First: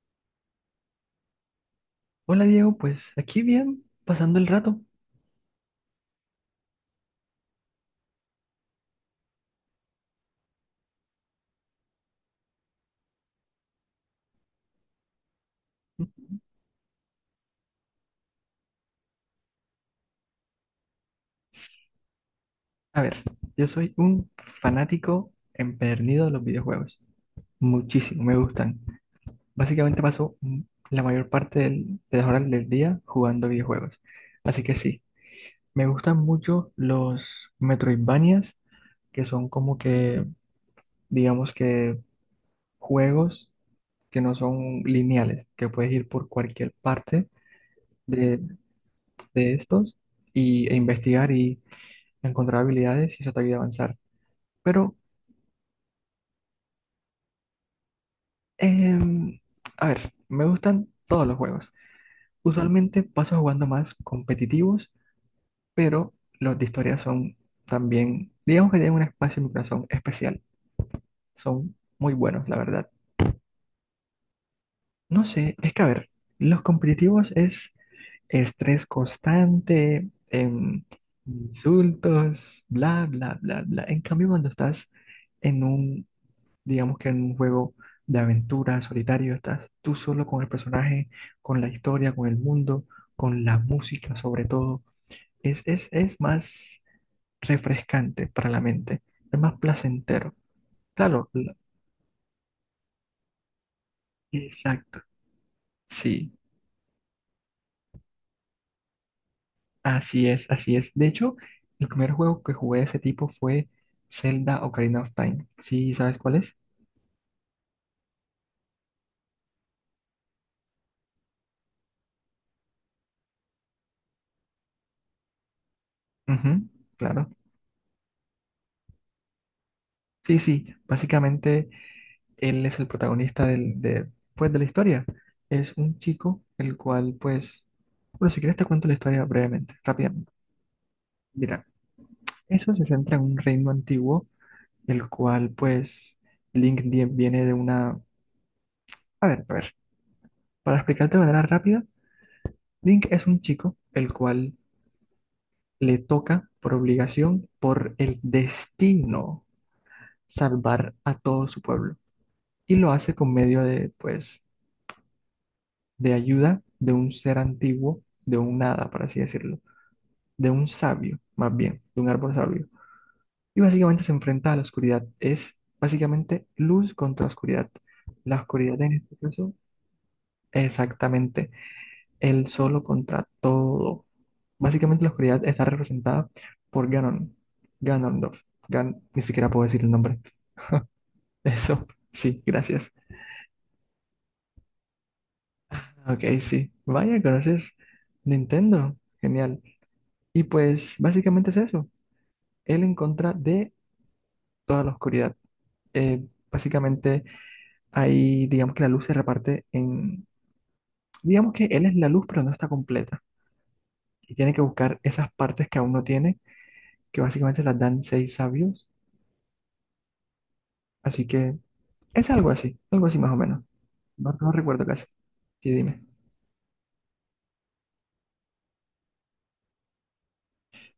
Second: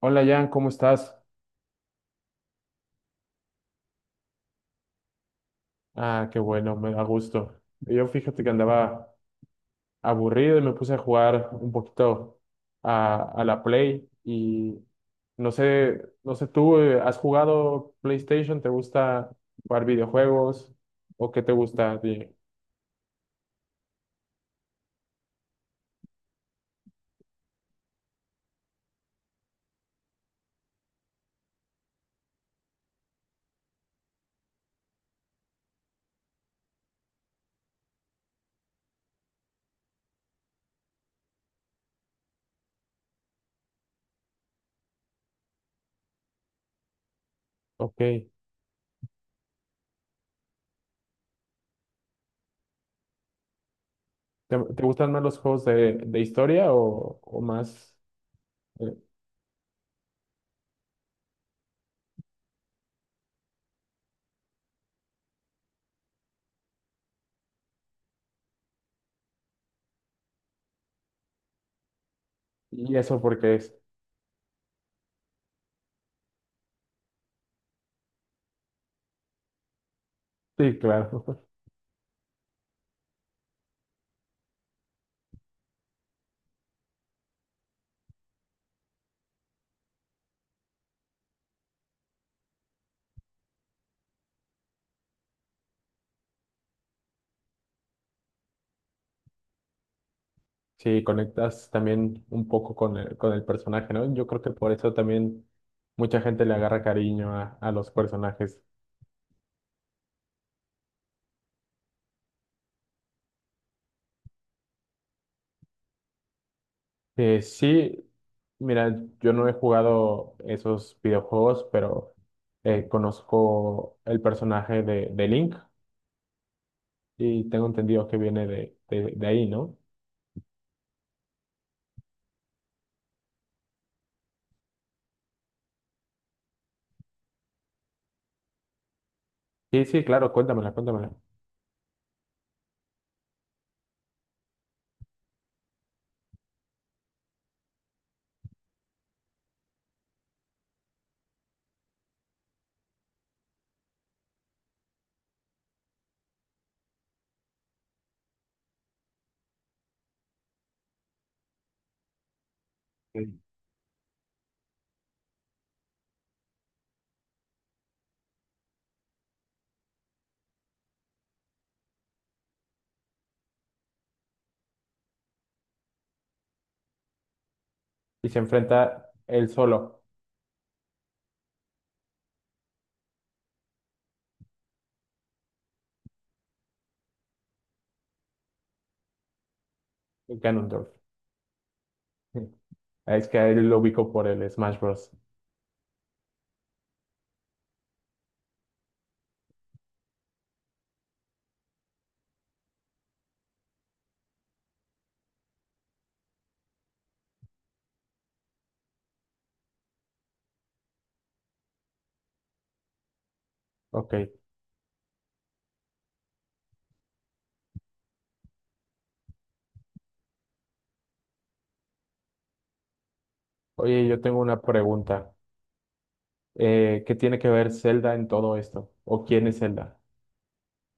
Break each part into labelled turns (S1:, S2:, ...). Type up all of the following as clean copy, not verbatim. S1: Hola Jan, ¿cómo estás?
S2: Hola Diego, pues aquí bien, pasando el rato.
S1: Ah, qué bueno, me da gusto. Yo fíjate que andaba aburrido y me puse a jugar un poquito a la Play y no sé, ¿tú has jugado PlayStation? ¿Te gusta jugar videojuegos? ¿O qué te gusta?
S2: A ver, yo soy un fanático empedernido de los videojuegos. Muchísimo, me gustan. Básicamente paso la mayor parte de las horas del día jugando videojuegos. Así que sí, me gustan mucho los Metroidvanias, que son como que, digamos que, juegos que no son lineales, que puedes ir por cualquier parte
S1: Ok,
S2: de, de estos y, e investigar encontrar habilidades y eso te ayuda a avanzar.
S1: ¿te
S2: Pero,
S1: gustan más los juegos de historia o más? eh,
S2: em, a ver, me gustan todos los juegos. Usualmente paso jugando más competitivos, pero los de historia son también, digamos que tienen un espacio en mi corazón especial. Son muy buenos, la verdad.
S1: ¿Y eso por qué es?
S2: No sé, es que a ver, los competitivos es estrés constante,
S1: Sí, claro.
S2: insultos, bla, bla, bla, bla. En cambio, cuando estás en un digamos que en un juego de aventura solitario, estás tú solo con el personaje, con la historia, con el mundo, con la música sobre todo. Es más refrescante para la mente, es más placentero.
S1: Sí,
S2: Claro,
S1: conectas también un poco con con el personaje, ¿no? Yo creo que por eso
S2: exacto,
S1: también mucha
S2: sí,
S1: gente le agarra cariño a los personajes.
S2: así es, así es. De hecho, el primer juego que jugué de ese tipo fue Zelda Ocarina of Time. ¿Sí sabes cuál es?
S1: Sí, mira, yo no he jugado esos videojuegos, pero conozco el personaje de Link
S2: Ujú, claro.
S1: y tengo entendido que viene de ahí, ¿no?
S2: Sí, sí, básicamente él es el protagonista pues, de la historia. Es un chico el cual, pues, bueno, si quieres te cuento la historia brevemente,
S1: Sí, sí, claro,
S2: rápidamente.
S1: cuéntamela, cuéntamela.
S2: Mira, eso se centra en un reino antiguo, el cual, pues, Link viene de una... a ver, para explicarte de manera rápida, Link es un chico el cual le toca por obligación, por el destino, salvar a todo su pueblo. Y lo hace con
S1: Sí.
S2: medio de, pues, de ayuda de un ser antiguo, de un nada, por así decirlo, de un sabio, más bien, de un árbol sabio. Y básicamente se enfrenta a la oscuridad. Es básicamente luz contra oscuridad.
S1: Y
S2: La
S1: se
S2: oscuridad en
S1: enfrenta
S2: este
S1: él
S2: caso,
S1: solo.
S2: exactamente, el solo contra todo. Básicamente la oscuridad está representada por Ganon, Ganondorf. Ni siquiera puedo decir el nombre.
S1: Ganondorf.
S2: Eso, sí, gracias.
S1: Es que a él lo ubico por el Smash Bros.
S2: Ok, sí. Vaya, conoces Nintendo. Genial. Y pues básicamente es eso. Él en contra de toda la oscuridad. Eh, Básicamente, ahí digamos que la luz se reparte en, digamos que él es la luz, pero no está completa.
S1: Ok.
S2: Y tiene que buscar esas partes que aún no tiene, que básicamente las dan seis sabios. Así que es algo así más o menos.
S1: Oye, yo
S2: No,
S1: tengo
S2: no
S1: una
S2: recuerdo casi.
S1: pregunta.
S2: Sí, dime.
S1: ¿Qué tiene que ver Zelda en todo esto? ¿O quién es Zelda?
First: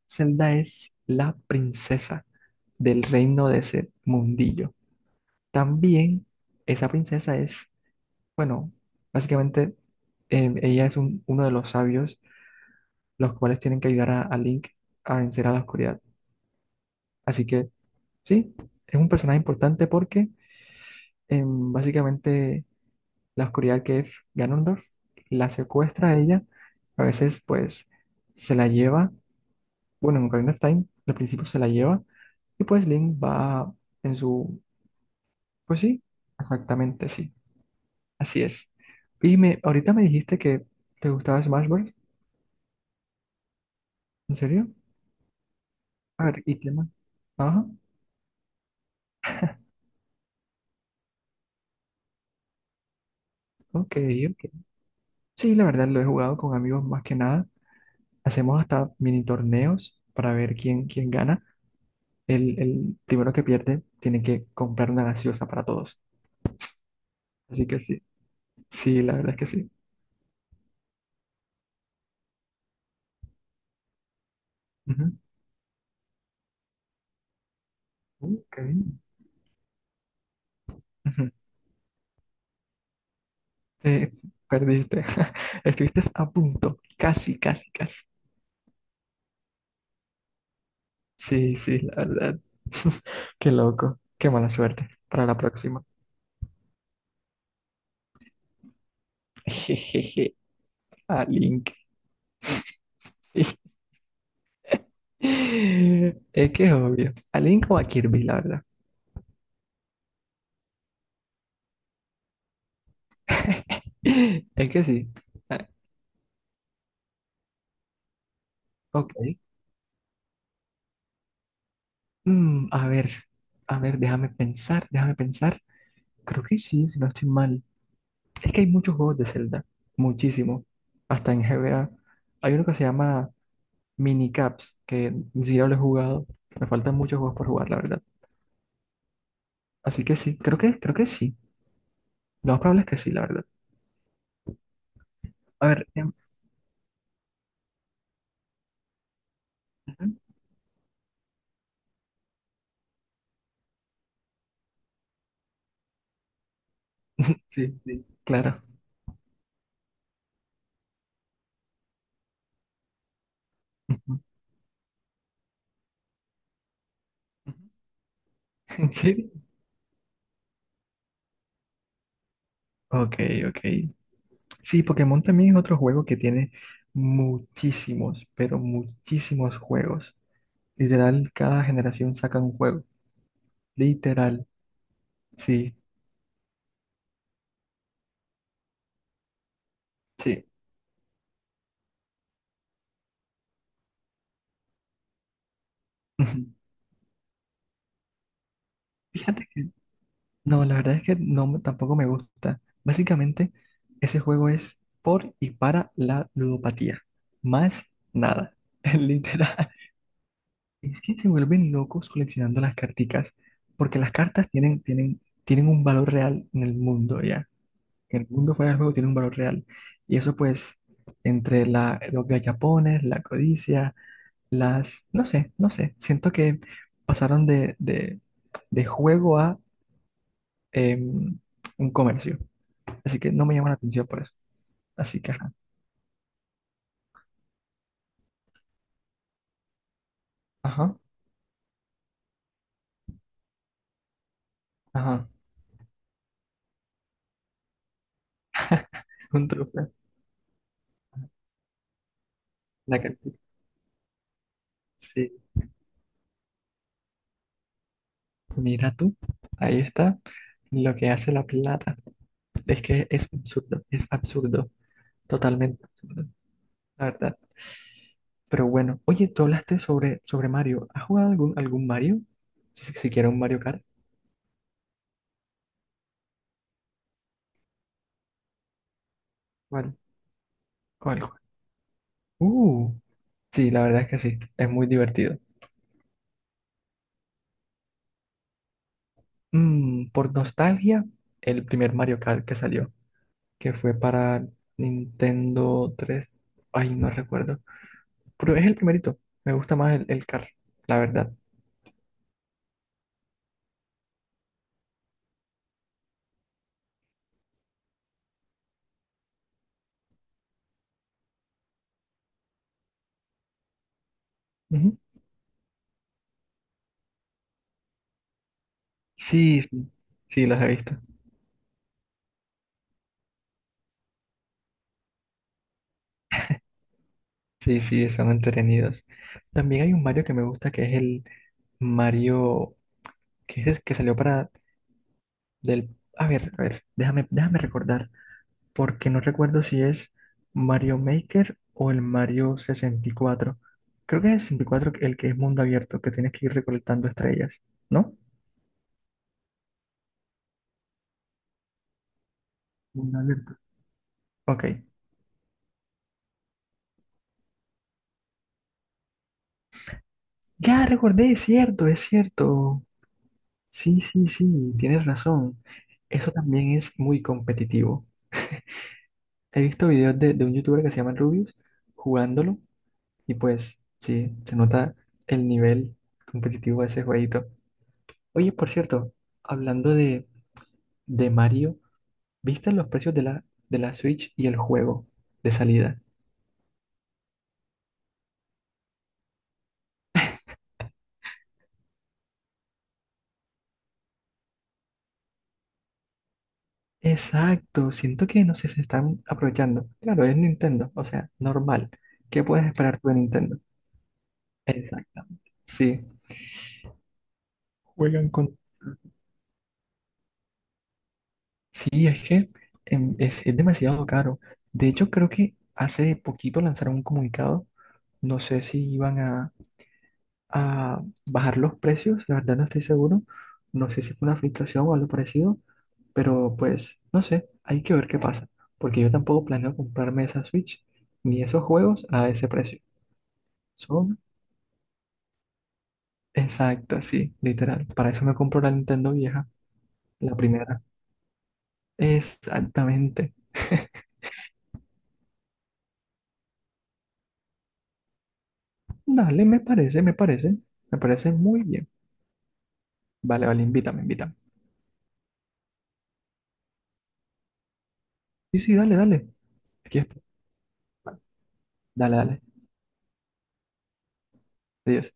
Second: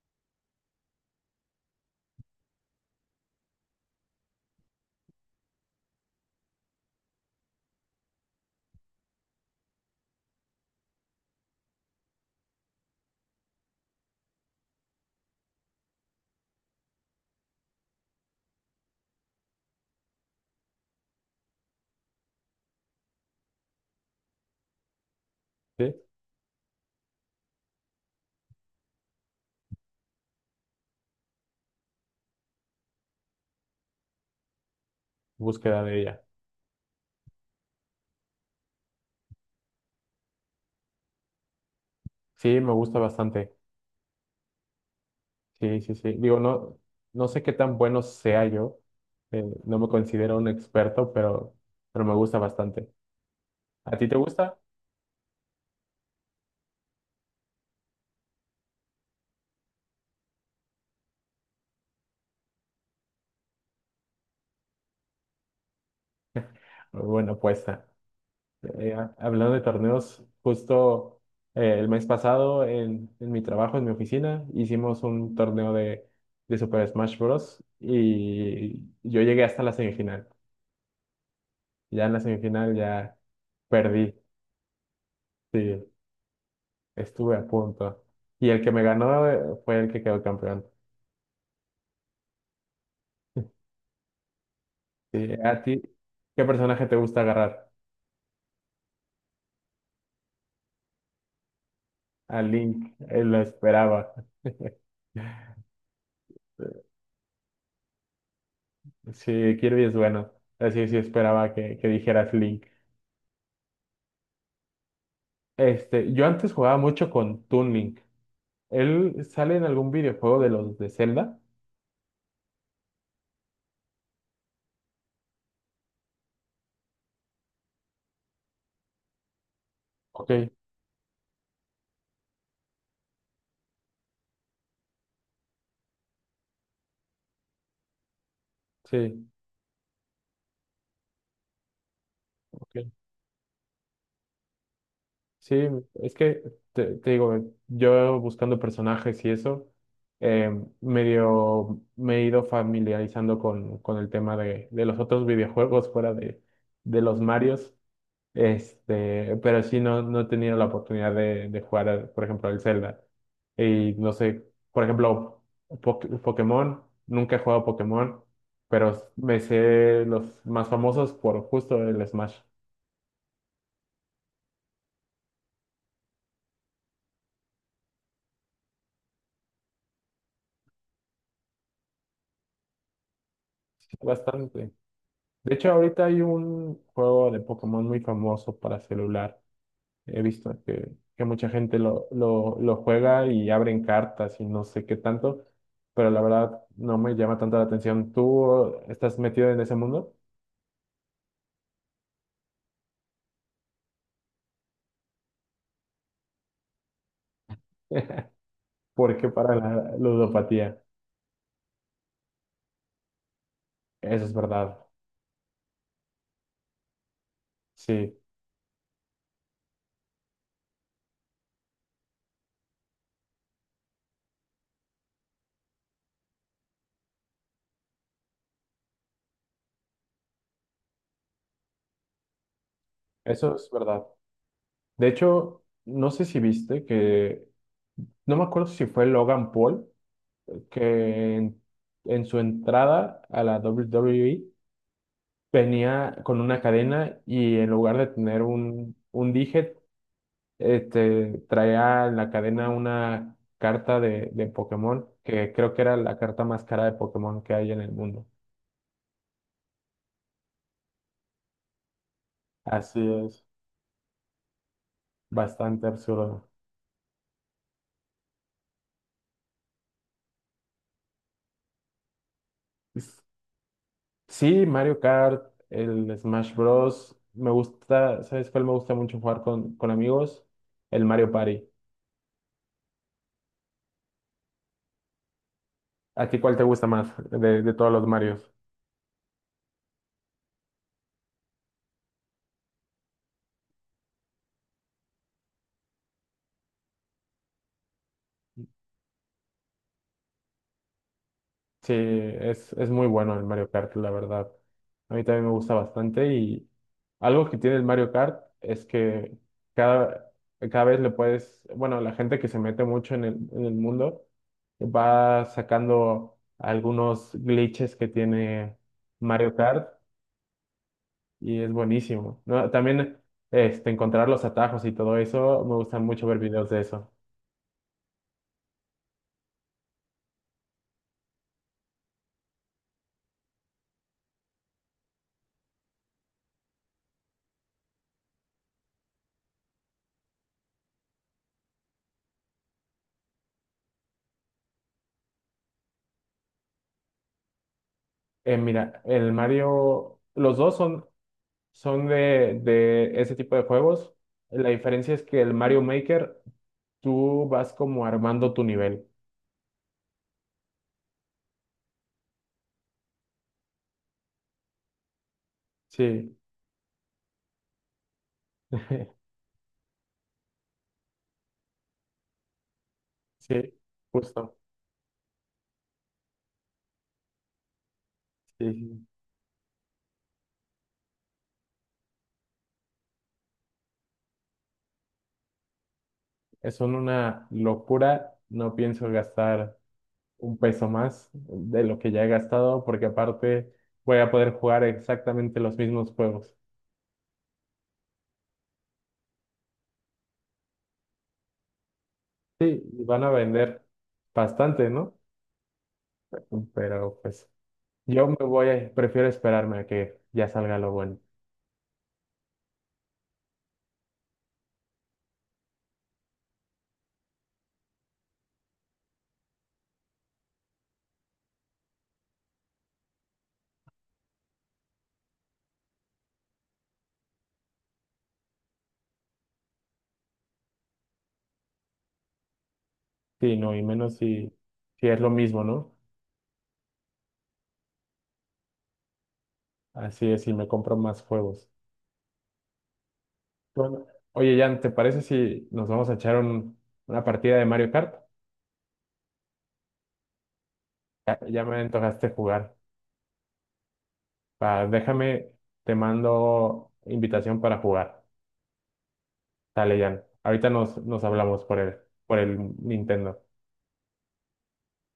S2: Zelda es la princesa del reino de ese mundillo. También esa princesa es, bueno, básicamente ella es uno de los sabios los cuales tienen que ayudar a Link a vencer a la oscuridad. Así que sí, es un personaje importante porque básicamente la oscuridad que es Ganondorf la
S1: ¿Sí?
S2: secuestra a ella, a veces pues se la lleva, bueno, en Ocarina of Time al principio se la lleva y pues Link va en su, pues
S1: Búsqueda de
S2: sí,
S1: ella.
S2: exactamente sí, así es. Y me, ahorita me dijiste que te gustaba Smash Bros.
S1: Sí, me gusta bastante.
S2: ¿En serio?
S1: Sí, sí, sí.
S2: A
S1: Digo,
S2: ver, ¿y qué
S1: no,
S2: más?
S1: no sé qué
S2: Ajá,
S1: tan bueno sea yo. No me considero un experto, pero me gusta bastante.
S2: ok,
S1: ¿A ti te gusta?
S2: ok. Sí, la verdad lo he jugado con amigos más que nada. Hacemos hasta mini torneos para ver quién gana. El primero que pierde tiene que comprar una gaseosa para todos.
S1: Bueno, pues
S2: Así que sí, sí, la verdad es que
S1: hablando de
S2: sí.
S1: torneos, justo el mes pasado en mi trabajo, en mi oficina, hicimos
S2: Ujú.
S1: un torneo de Super Smash Bros.
S2: Qué
S1: Y
S2: bien.
S1: yo llegué hasta la semifinal.
S2: Ujú.
S1: Ya en la semifinal ya perdí,
S2: Sí, perdiste.
S1: sí,
S2: Estuviste a punto.
S1: estuve
S2: Casi,
S1: a
S2: casi, casi.
S1: punto. Y el que me ganó fue el que quedó campeón.
S2: Sí, sí, la verdad. Qué loco. Qué mala suerte. Para
S1: Sí,
S2: la
S1: a ti,
S2: próxima.
S1: ¿qué personaje te gusta agarrar?
S2: Jejeje. A Link.
S1: A Link, él lo esperaba.
S2: Es que es obvio. A Link o a Kirby, la verdad.
S1: Sí, Kirby es bueno. Así sí sí, esperaba que dijeras Link.
S2: Es que sí. Ah,
S1: Este, yo antes jugaba mucho con Toon Link.
S2: ok.
S1: ¿Él sale en algún videojuego de los de Zelda?
S2: A ver, a ver, déjame pensar, déjame pensar. Creo que sí, si no estoy mal. Es que hay muchos juegos de Zelda,
S1: Ok,
S2: muchísimo. Hasta en GBA. Hay uno que se llama Minicaps, que ni siquiera lo he jugado. Me faltan muchos juegos por jugar, la verdad.
S1: sí,
S2: Así que sí, creo que sí. Lo más probable
S1: ok.
S2: es que sí, la verdad.
S1: Sí,
S2: A ver,
S1: es que te digo, yo buscando personajes y eso,
S2: ujú,
S1: eh, medio me he ido familiarizando con el tema de los otros videojuegos fuera de los Marios,
S2: sí, sí, claro.
S1: este, pero sí no, no he tenido la oportunidad de jugar, por ejemplo, el Zelda. Y no
S2: Ujú,
S1: sé, por ejemplo, Pokémon, nunca he jugado
S2: ujú.
S1: Pokémon, pero
S2: Sí,
S1: me sé los más famosos por justo el Smash.
S2: ok, ok. Sí, Pokémon también es otro juego que tiene muchísimos, pero muchísimos juegos. Literal, cada generación saca un juego. Literal,
S1: Bastante. De hecho,
S2: sí,
S1: ahorita hay un juego de Pokémon muy famoso para celular. He
S2: sí.
S1: visto que mucha gente lo juega y abren cartas y no sé qué tanto, pero la
S2: Ujú.
S1: verdad no me llama tanto la atención. ¿Tú estás
S2: Fíjate
S1: metido en
S2: que,
S1: ese mundo?
S2: no, la verdad es que no, tampoco me gusta. Básicamente, ese juego es por y para la ludopatía. Más nada,
S1: Porque para
S2: literal.
S1: la ludopatía.
S2: Es que se vuelven locos coleccionando las carticas, porque las
S1: Eso es
S2: cartas
S1: verdad.
S2: tienen un valor real en el mundo, ¿ya?
S1: Sí,
S2: Que el mundo fuera del juego tiene un valor real. Y eso pues, entre la, los gallapones, la codicia, las, no sé, no sé, siento que pasaron de juego a em, un comercio. Así que no me
S1: eso
S2: llama
S1: es
S2: la
S1: verdad.
S2: atención por eso.
S1: De
S2: Así que, ajá,
S1: hecho, no sé si viste que, no me acuerdo si fue Logan Paul,
S2: ajá,
S1: que en su entrada a la WWE
S2: ajá,
S1: venía con una cadena y en lugar de tener un
S2: un
S1: dije,
S2: trofeo.
S1: este, traía en la cadena
S2: La que-
S1: una carta de Pokémon,
S2: sí,
S1: que creo que era la carta más cara de Pokémon que hay en el mundo.
S2: mira tú, ahí está lo que hace la plata. Es
S1: Así
S2: que
S1: es,
S2: es absurdo, totalmente
S1: bastante
S2: absurdo.
S1: absurdo.
S2: La verdad. Pero bueno, oye, tú hablaste sobre Mario. ¿Has jugado algún Mario? Si,
S1: Es-
S2: siquiera un Mario Kart.
S1: Sí, Mario Kart, el Smash Bros. Me gusta, ¿sabes cuál me gusta mucho jugar con
S2: ¿Cuál?
S1: amigos? El Mario
S2: ¿Cuál?
S1: Party.
S2: Uh, sí, la verdad es que sí, es muy divertido.
S1: ¿A ti cuál te gusta más de todos los Marios?
S2: Por nostalgia, el primer Mario Kart que salió, que fue para Nintendo 3 Ay, no recuerdo. Pero es el primerito. Me gusta más el Kart, la verdad.
S1: Sí, es muy bueno el Mario Kart, la verdad. A mí también me gusta bastante y algo que tiene el Mario Kart es que cada, cada vez le puedes, bueno, la gente que se mete mucho en en el mundo
S2: Ujú.
S1: va sacando algunos glitches que tiene Mario
S2: Sí,
S1: Kart
S2: sí, sí, los he visto.
S1: y es buenísimo, ¿no? También este, encontrar los atajos y todo eso, me gustan mucho ver videos de eso.
S2: Sí, sí, son entretenidos. También hay un Mario que me gusta que es el Mario que es que salió para del... a ver, déjame recordar, porque no recuerdo si es Mario Maker o el Mario 64 Creo que es el 64 el que es mundo abierto, que tienes que ir recolectando estrellas, ¿no?
S1: Mira, el Mario, los dos son son
S2: Mundo
S1: de ese tipo
S2: abierto.
S1: de juegos.
S2: Ok.
S1: La diferencia es que el Mario Maker, tú vas como armando tu nivel.
S2: Ya recordé, es cierto, es cierto. Sí, sí, sí, tienes razón. Eso
S1: Sí,
S2: también es muy competitivo. He visto videos de un youtuber que se llama Rubius jugándolo. Y
S1: sí,
S2: pues sí, se
S1: justo.
S2: nota el nivel competitivo de ese jueguito. Oye, por
S1: Sí, sí.
S2: cierto, hablando de Mario, ¿viste los precios de de la Switch y el juego de salida?
S1: Es Son una locura. No pienso gastar un peso más de lo que ya he gastado, porque aparte voy a poder jugar exactamente los mismos juegos.
S2: Exacto, siento que no sé, se están aprovechando. Claro, es Nintendo, o sea, normal. ¿Qué puedes
S1: Sí,
S2: esperar
S1: y
S2: tú de
S1: van a
S2: Nintendo?
S1: vender bastante, ¿no?
S2: Exactamente. Sí,
S1: Pero pues yo
S2: juegan
S1: me
S2: con...
S1: voy a, prefiero esperarme a que ya salga lo bueno.
S2: Sí, es que es demasiado caro. De hecho, creo que hace poquito lanzaron un comunicado, no sé si iban a bajar los precios, la verdad no estoy seguro, no sé si fue una filtración o algo parecido, pero pues no sé, hay que ver qué pasa, porque yo tampoco planeo comprarme esa Switch ni esos juegos a ese precio.
S1: Sí, no, y menos
S2: Son
S1: si, si es lo mismo, ¿no?
S2: Exacto, sí, literal, para eso me compro la Nintendo vieja,
S1: Así
S2: la
S1: es, si me
S2: primera.
S1: compro más juegos.
S2: Exactamente.
S1: Bueno, oye, Jan, ¿te parece si nos vamos a echar una partida de Mario Kart?
S2: Dale, me parece, me parece, me parece
S1: Ya,
S2: muy
S1: ya me
S2: bien.
S1: antojaste jugar.
S2: Vale, vale, invítame, invítame.
S1: Déjame, te mando invitación para jugar.
S2: Sí, sí, dale, dale.
S1: Dale,
S2: Aquí
S1: Jan.
S2: estoy.
S1: Ahorita nos hablamos por
S2: Dale,
S1: por
S2: dale.
S1: el Nintendo.
S2: Adiós.